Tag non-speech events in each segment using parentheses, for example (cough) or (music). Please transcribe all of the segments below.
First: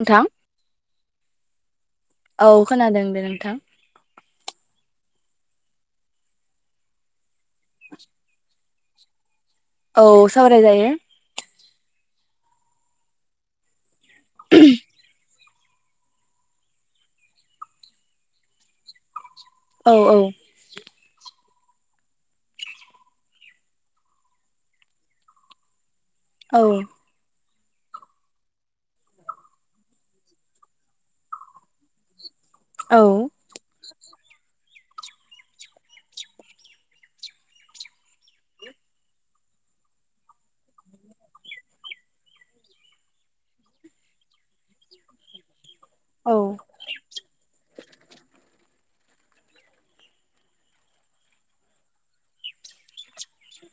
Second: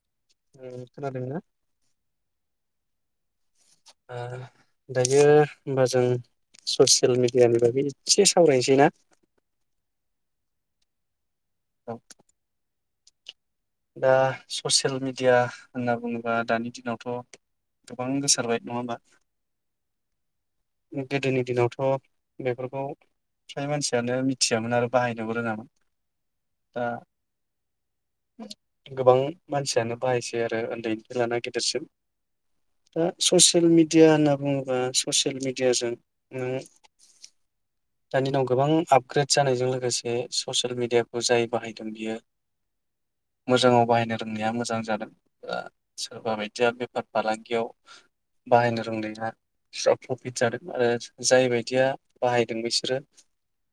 नोंथां ओं खोनादोंना? औ खोनादों दे नों ओ दा यो होमबा जों ससियेल मि दियानि बागै एसे सावरायनोसै ना? औ सावराय जायो। औ दा ससियेल मिडिया होनना बुङोबा दानि दिनावथ' गोबां गोसारबाय नङा होमबा? औ औ गोदोनि दिनावथ' बेफोरखौ फ्राय मानसियानो मिथियामोन आरो बाहायनोबो रोङामोन। औ दा गोबां मानसियानो बाहायसै आरो उन्दैनिफ्राय लाना गिदेरसिम। औ दा ससियेल मि दिया होनना बुङोबा ससियेल मिडियाजों नों दानि दिनाव गोबां आपग्रेड जानायजों लोगोसे ससियेल मिडियाखौ जाय बाहायदों बियो मोजाङाव बाहायनो रोंनाया मोजां जादों सोरबा औ बायदिया बेफार फालांगियाव बाहायनो रोंनाया बिरा प्रफिट जादों आरो जाय बदिया बाहायदों बिसोरो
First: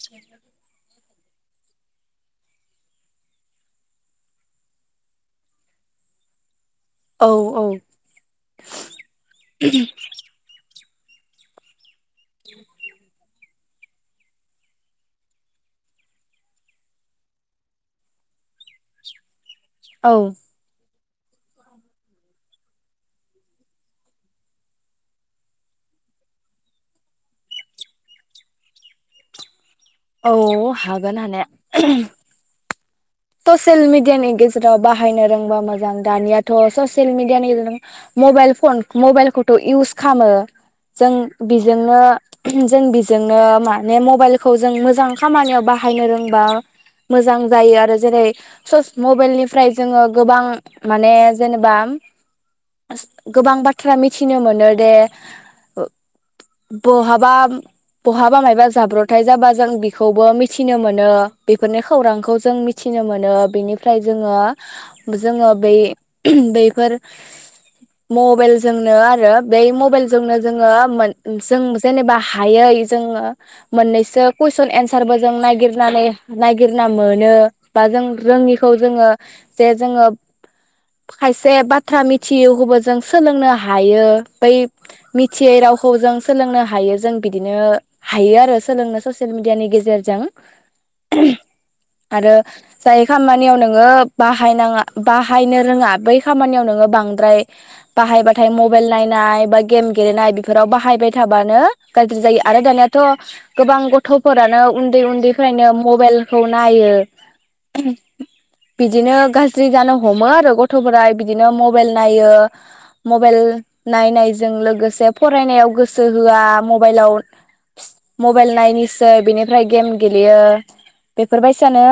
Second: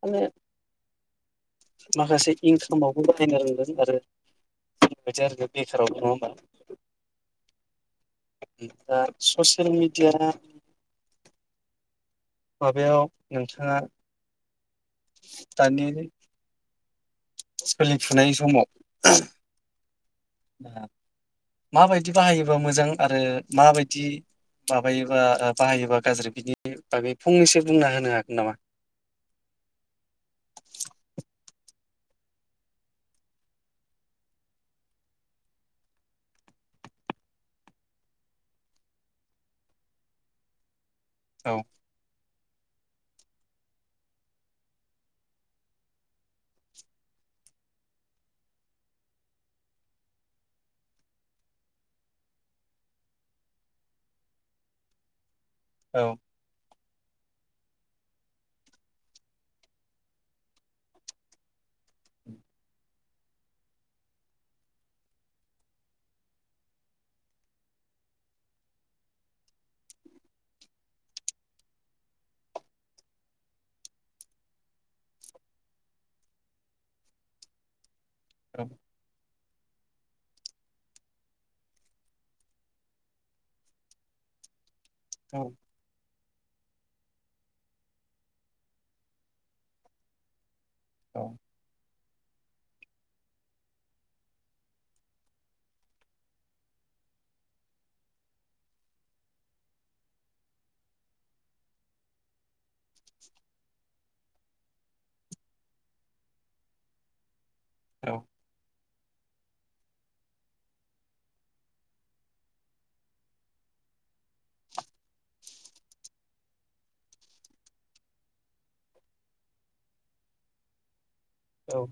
माने माखासे इनकामावबो बाहायनो रोंगोन आरो। (unintelligible) बे बेखारावबो नङा ओमबा। औ दा ससियेल मिडिया माबायाव नोंथाङा दानि सोलिफुनाय समाव औ माबायदि बाहायोबा मोजां आरो माबायदि माबायोबा ओ बाहायोबा गाज्रि बिनि बागै फंनैसो बुंना होनो हागोन नामा? औ हागोन स'सेयल मिडियानि गेजेराव बाहायनो रोंबा मोजां दानियाथ' स'सेयल मिडियानि (unintelligible) मबाइल फन मबाइलखौथ' इउस खामो। जों औ बेजोंनो जों बिजोंनो माने मबाइलखौ जों मोजां खामानियाव बाहायनो रोंबा मोजां जायो आरो जेरै सस मबाइलनिफ्राय जोङो गोबां माने जेनेबा गोबां बाथ्रा मिथिनो मोनो दे औ बहाबा बहाबा मायबा जाब्रबथाय जाबा जों बेखौबो मिथिनो मोनो बेफोरनि खौरांखौ जों मि थिनो मोनो बेनिफ्राय जोङो जोङो बै बैफोर मबेलजोंनो आरो बै मबाइलजोंनो जोङो मोन जों जेनेबा हायै जोङो मोननैसो कुइसन एन्सारबो जों नायगिरनानै नायगिरना मोनो। बा जों औ रोङिखौ जोङो जे जोङो खायसे बाथ्रा मिथियौखौबो जों सोलोंनो हायो। बै मिथियै रावखौ जों सोलोंनो हायो। जों बिदिनो हायो आरो सोलोंनो ससियेल मिडियानि गेजेरजों। औ आरो जाय खामानियाव नोङो बाहायनाङा बाहायनो रोङा बै खामानियाव नोङो बांद्राय बाहायबाथाय मबाइल नायनाय बा गेम गेलेनाय बेफोराव बाहायबाय थाबानो गाज्रि जायो। आरो दानियाथ' गोबां गथ'फोरानो उन्दै उन्दैफ्रायनो मबाइलखौ नायो। औ बिदिनो गाज्रि जानो हमो आरो गथ'फोरा बिदिनो मबाइल नायो मबाइल नायनायजों लोगोसे फरायनायाव गोसो होआ मबाइलाव मबाइल नायनोसै बिनिफ्राय गेम गेलेयो। बेफोरबायदिसानो औ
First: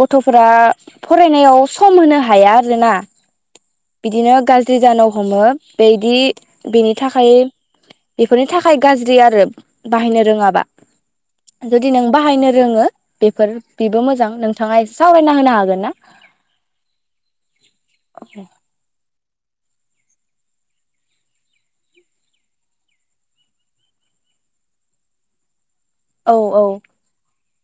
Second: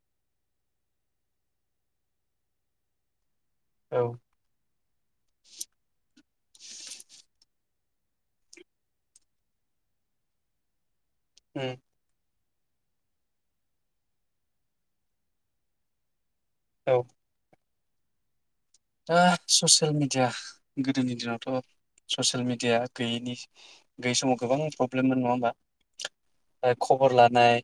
गथ'फोरा फरायनायाव सम होनो हाया आरोना। औ बिदिनो गाज्रि जान हमो बेदि बेनि थाखाय बेफोरनि थाखाय गाज्रि आरो बाहायनो रोङाबा। उम जुदि नों बाहायनो रोङो बेफोर बेबो मोजां नोंथाङा एसे सावरायना होनो हागोन ना? औ औ दा स'सियेल मिडिया गोदोनि दिनावथ' स'सियेल मिडिया गैयिनि गैयि समाव गोबां प्रब्लेममोन नङा होमबा? औ औ ओ खबर लानाय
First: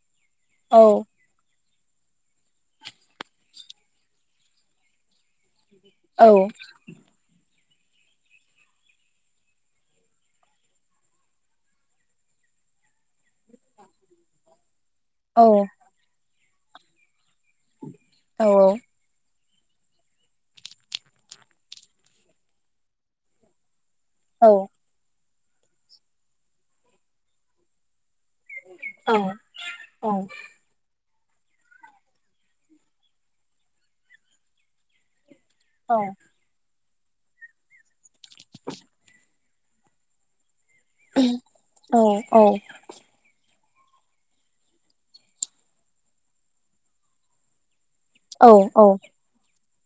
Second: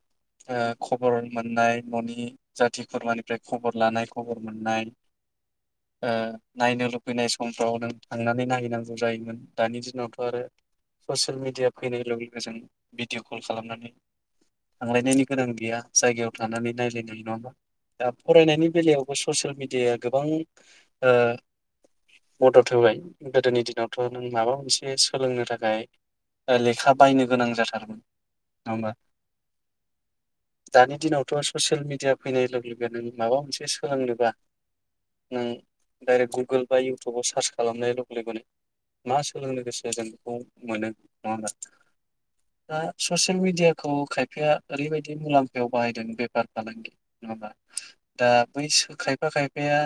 ओ औ खबर मोननाय न'नि जाथि खुरमानिफ्राय खबर लानाय खबर मोननाय। ओ औ नायनो लुबैनाय स समफ्राव नों थांनानै नायहैनांगौ जायोमोन दानि दिनावथ' आरो स'सियेल मिडिया फैनाय लोगो लोगो जों भिडिअ' कल खालामनानै थांलायनायनि औ गोनां गैया जायगायाव थानानै नायलायनो हायो नङा होनबा। दा फरायनायनि बेलायावबो ससियेल मिडियाया गोबां ओ मदद होबाय गोदोनि दिनाव थ नों औ माबा मोनसे सोलोंनो थाखाय ओ लेखा बायनो गोनां जाथारोमोन। नङा होमबा दानि दिनाव थ' ससियेल मिडिया फैनाय लोगो लोगो नों माबा मोनसे सोलोंनोबा नों औ दायरेकट गुग्गोल बा इउटुबाव सार्च खालामनानैल' (unintelligible) मा सों लांनो गोसो जों बेखौ मोनो नङा होमबा औ औ दा ससियेल मिडिया खौ खायफाया ओरैबायदि मुलाम्फायाव बाहायदों बेफार फालांगि नङा होनबा दा औ बैसो खायफा खायफा या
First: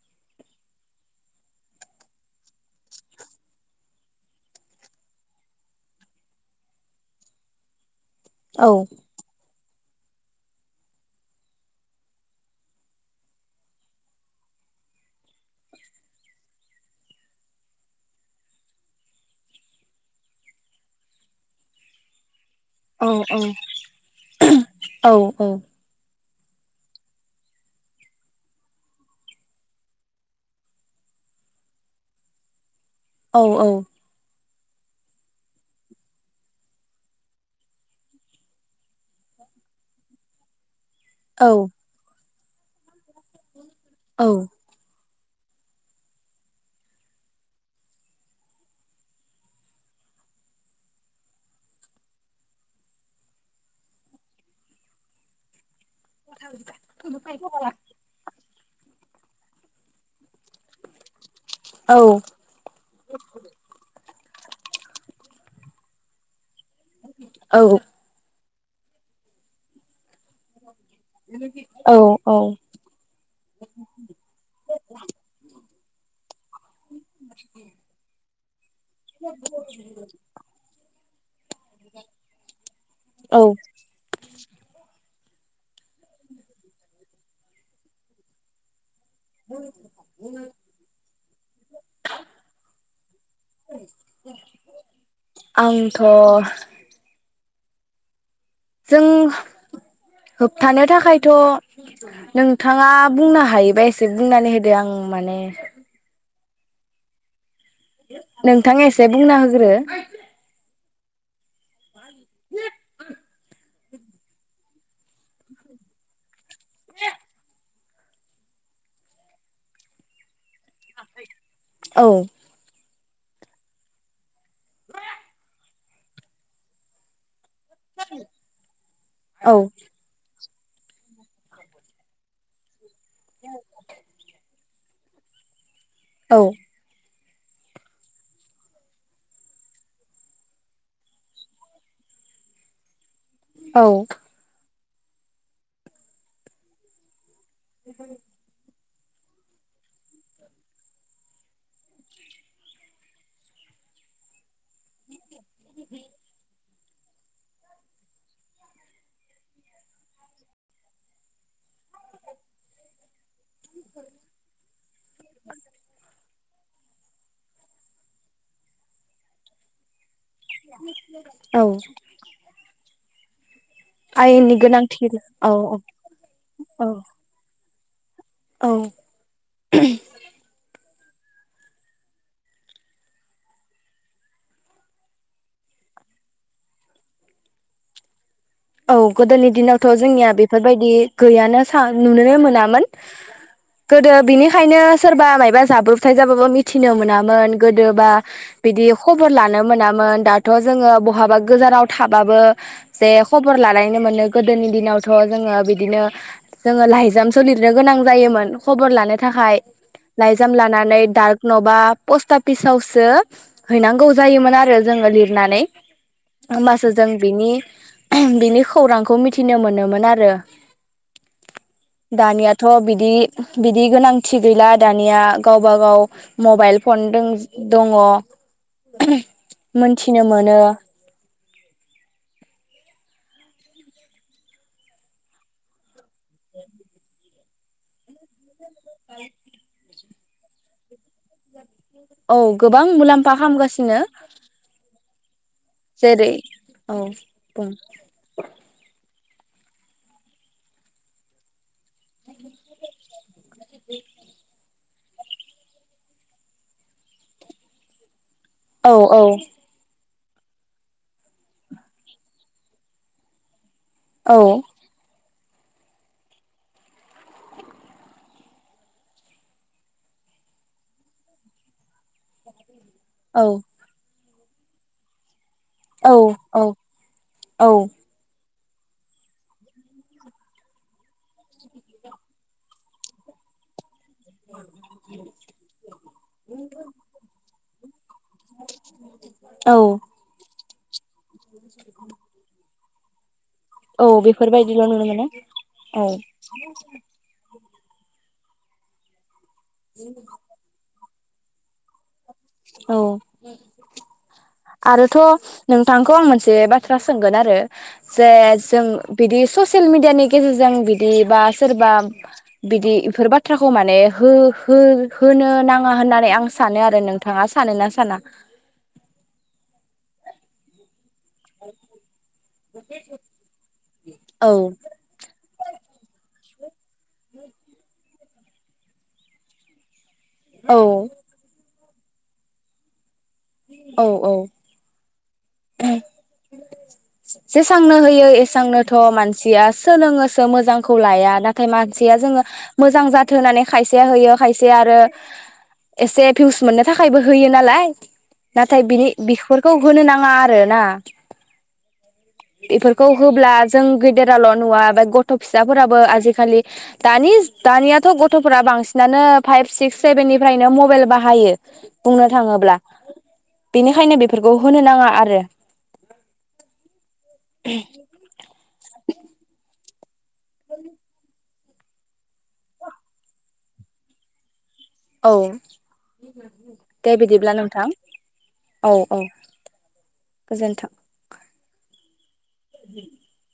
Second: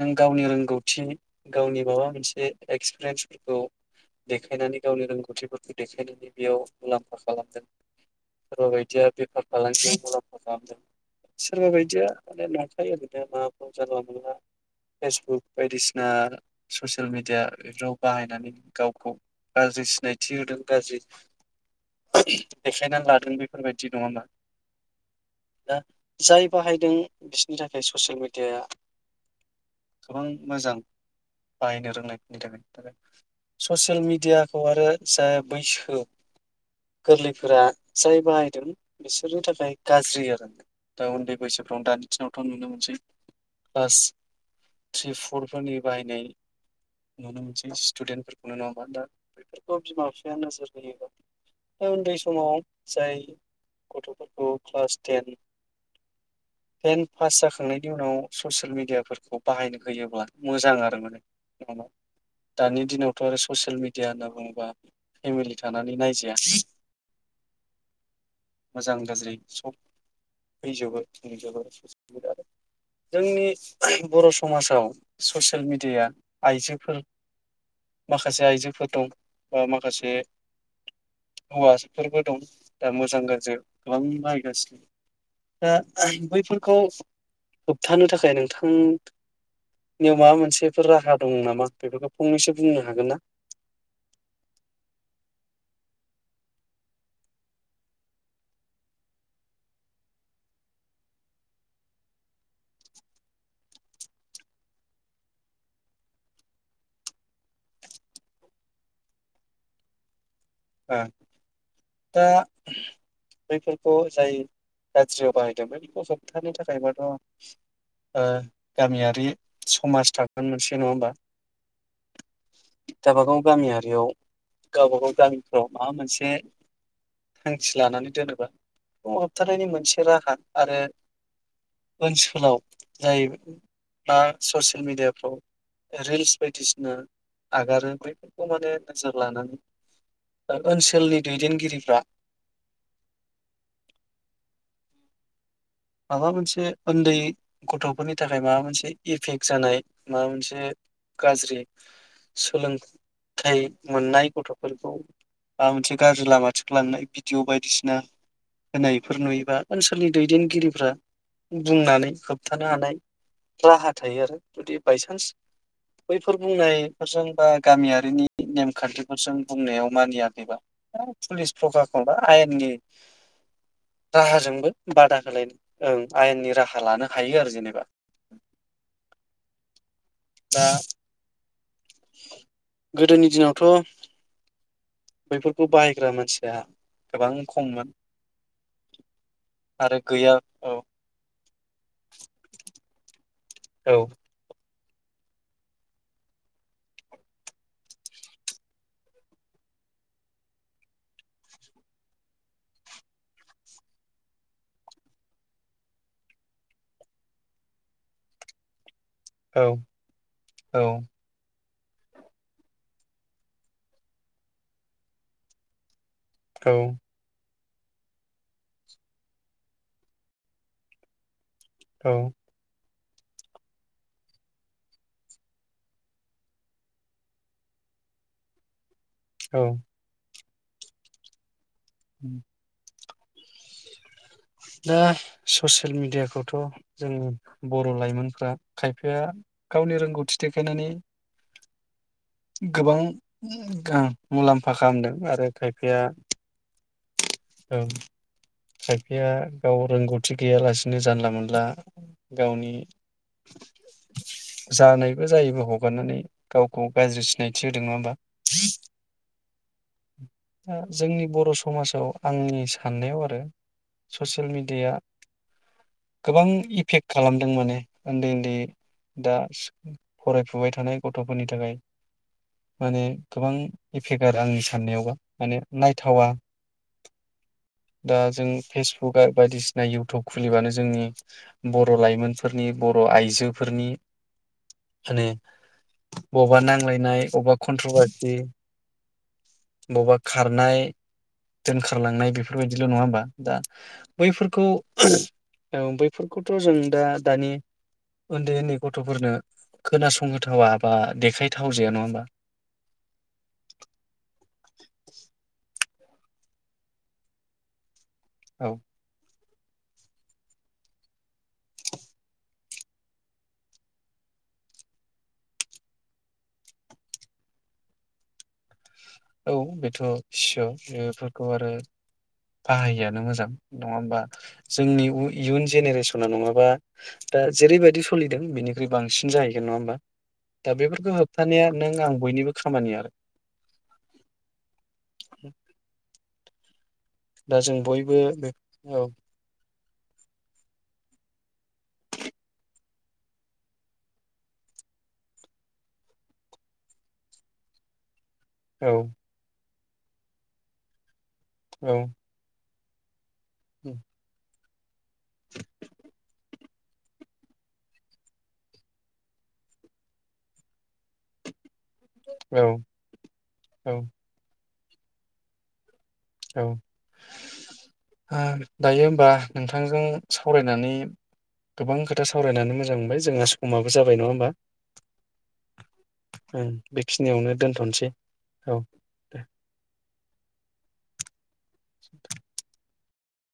नों गावनि रोंगौथि गावनि माबा मोनसे एक्सपिरियेन्सफोरखौ देखायनानै गावनि रोंगौथिफोरखौ देखायनायनि बेयाव मुलाम्फा खालामदों। सोनबा बायदिया बेफार फालांगियाव मुलाम्फा खालामदों सोरबा बायदिया माने नंखाय ओरैनो माबाफोर जानला मोनला फेसबुक बायदिसिना ससियेल मिडिया बेफोराव बाहायनानै गावखौ गाज्रि सिनायथि होदों गाज्रि देखायनानै लादों बेफोरबायदि नङा होमबा दा जाय बाहायदों बिसिनि थाखाय ससियेल मिडियाया गोबां मोजां बाहायनो रोंनायफोरनि थाखाय थाखाय ससियेल मिडिया खौ आरो जाय बैसो गोरलैफोरा जाय बाहायदों बिसोरनि थाखाय गाज्रि आरो ना दा उन्दै बैसोफ्रावनो दानि दिनाव थ' नुनो मोनासै क्लास औ थ्रि फरफोरनि बाहायनाय नुनो मोनसै स्टुडेन्टफोरखौ नङा होनबा ना दा बेफोरखौ बिमा बिफाया नोजोर होयोबा दा उन्दै समाव जाय गथ'फोरखौ क्लास टेन टेन पास जाखांनायनि उनाव ससेल मिडिया फोरखौ बाहायनो होयोब्ला मोजां आरो माने नङा होनबा दानि दिनावथ' आरो ससियेल मिडिया होनना बुङोब्ला बा फेमिलि थानानै नायजाया औ औ मोजां गाज्रि सब फैजोबो नुजोबो आरो औ जोंनि बर' समाजाव ससियेल मेडियाया आइजोफोर माखासे आइजोफोर दं बा माखासे हौवाफोरबो दं दा मोजां औ गाज्रि गोबां बायगासिनो दा बैफोरखौ होबथानो थाखाय नोंथां थां नियाव माबा मोनसेफोर राहा दं नामा बेफोरखौ फंनैसो बुंनो हागोन ना? आंथ' जों होबथानो थाखायथ' नोंथाङा बुंनो हायोबा एसे बुंनानै होदो आं माने नोंथां एसे बुंना होग्रो। ओ दा बैफोरखौ जाय गाज्रियाव बाहायदों बफोरखौ स बोथारनि थाखायबाथ' ओ गामियारि समाज थागोन मोनसे नंङा होमबा? औ। गावबागाव गामियारियाव गावबागाव गामि र माबा मोनसे थांखि लानानै दोनोबा फुं औ हाबथानायनि मोनसे राहा आरो ओनसोलाव जाहबाय दा ससे मिडियाफ्राव रिल्स औ बायदिसिना आगारो बैफोरखौ माने नोजोर लानानै ओनसोलनि दैदेनगिरिफ्रा औ। माबा मोनसे उन्दै गथ'फोरनि थाखाय माबा मोनसे इफेक्ट जानाय माबा मोनसे गाज्रि सोलोंथाइ मोननाय गथ' फोरखौ आ मोनसे गाज्रि लामाथिं लांनाय भिडिअ बायदिसिना होनायफोर नुयोबा ओनसोलनि दैदेनगिरि फ्रा बुंनानै होबथानो हानाय राहा थायो आरो जुदि बायसान्स बैफोर बुंनाय फोरजों बा गामियारिनि नेम खान्थिफोरजों बुंनायाव मानिया बा पुलिस औ प्रखाखन एबा आयेननि आइ एनि राहाजोंबो गोनां बादा थिर औ। होलायनो औ ओं आयेननि राहा लानो हायो आरो जेनेबा औ। दा गोदोनि दिनावथ' बैफोरखौ बाहायग्रा मानसिया गोबां खममोन। औ गोदोनि दिनावथ' आरो जोंनिया गैया औ बेफोरबायदि गैयानो स (unintelligible) नुनोनो मोनामोन। औ गोदो बिनिखायनो सोरबा मायबा जाब्रबथाय जाबाबो मिथिनो मोनामोन गोदोबा बिदि खबर लानो मोनामोन दाथ' जोंङो बहाबा गोजानाव थाबाबो जे खबर लालानायनो मोनो। गोदोनि दिनावथ' जोङो बिदिनो जोङो लाइजामसो लिरनो गोनां जायोमोन खबर लानो थाखाय औ लाइजाम औ लानानै डार्क न' बा पस्टाफिसावसो हैनांगौ जायोमोन आरो जोङो लिरनानै। औ होमबासो जों बिनि बिनि खौरांखौ मिथिनो मोनोमोन आरो। औ दानियाथ' बिद दि बिदि गोनांथि गैला दानिया गावबा गाव मबाइल फन दं दङ। औ मोनथिनोमोन नो। उम। दा ससियेल मिडियाखौथ' जों बर' लाइमोनफ्रा खायफाया गावनि रोंगौथि देखायनानै औ गोबां मुलाम्फा खालामगासिनो मुलाम्फा खालामदों आरो खायफाया जेरै औ। बुं औ। बिफाया गाव रोंगौथि गैयालासिनो जानला मोनला गावनि (inaudible) जानायबो जायैबो हगारनानै गावखौ गाज्रि सिनायथि होदों नङा होमबा? औ औ दा जोंनि बर' समाजाव आंनि साननायाव आरो औ ससियेल मिडियाया गोबां इफेक्ट खालामदों माने उन्दै उन्दै दा फरायफुबाय थानाय गथ'फोरनि थाखाय माने औ गोबां फेगार आंनि साननायावबा माने औ नायथावा औ औ। फेसबुकआ बायदिसिना इउटुब खुलिबानो जोंनि बर' लाइमोनफोरनि बर' आइजोफोरनि माने बबेबा नांलायनाय बबेबा खनथ्र'बार सि औ खारनाय। दोनखारलांनाय बेफोरबाय दिल' नङा होमबा। दा औ बैफोरखौ बेफोरबायदिल' नुनो मोनो ओ औ बैफोरखौथ' जों दा दानि उन्दै उन्दै गथ'फोरनो खोनासंगथावा बा देखायथाव जाया नङा होमबा? थ' नोंथांखौ आं मोनसे बाथ्रा सोंगोन आरो जे औ जों बिदि ससियेल मिडियानि गेजेरजों बिदि बा सोरबा बिदि बेफोर बाथ्राखौ माने हो हो होनो नाङा होननानै आं सानो आरो नों थाङा सानोना साना? औ बेथ' सियर बेफोर खौ आरो फाहायिआानो मोजां नङा होमबा औ जोंनि इयुन जेनेरेसनाव नङाबा दा जेरैबायदि सोलिदों बेनिख्रु बांसिन जाहैगोन नङा होमबा? दा औ बेफोरखौ होबथानाया नों आं बयनिबो खामानि आरो औ औ (inaudible) जों जेसांनो बयबो होयो बे एसांनोथ' औ मानसिया सोलोङोसो मोजांखौ ला लाया नाथाय मानसिया जोङो मोजां जाथों होननानै खायसेया होयो खायसे आरो एसे फिउस मोननो थाखायबो होयो नालाय नाथाय औ बिनि बिफोर खौ होननो नांगौ। ना आरो ना औ बेफोरखौ होबब्ला जों गेदेरालल' (unintelligible) गथ' फिसाफोराबो आजिखालि दानि दानियाथ' गथ'फोरा बांसिनानो फाइभ सिक्स सेभेननिफ्रायनो मबाइल बाहायो। बुंनो औ थाङोब्ला औ बेनिखायनो बेफोरखौ- होनो नाङा आरो औ आ दायो होमबा नों थांजों सावरायनानै गोबां खोथा सावरायनानै मोजां मोनबाय जोंहा समाबो जाबाय नङा होमबा? औ ओं दे बिदिब्ला बेखिनियावनो नोंथां दोनथ'नोसै औ औ गोजोनथों (inaudible) (unintelligible)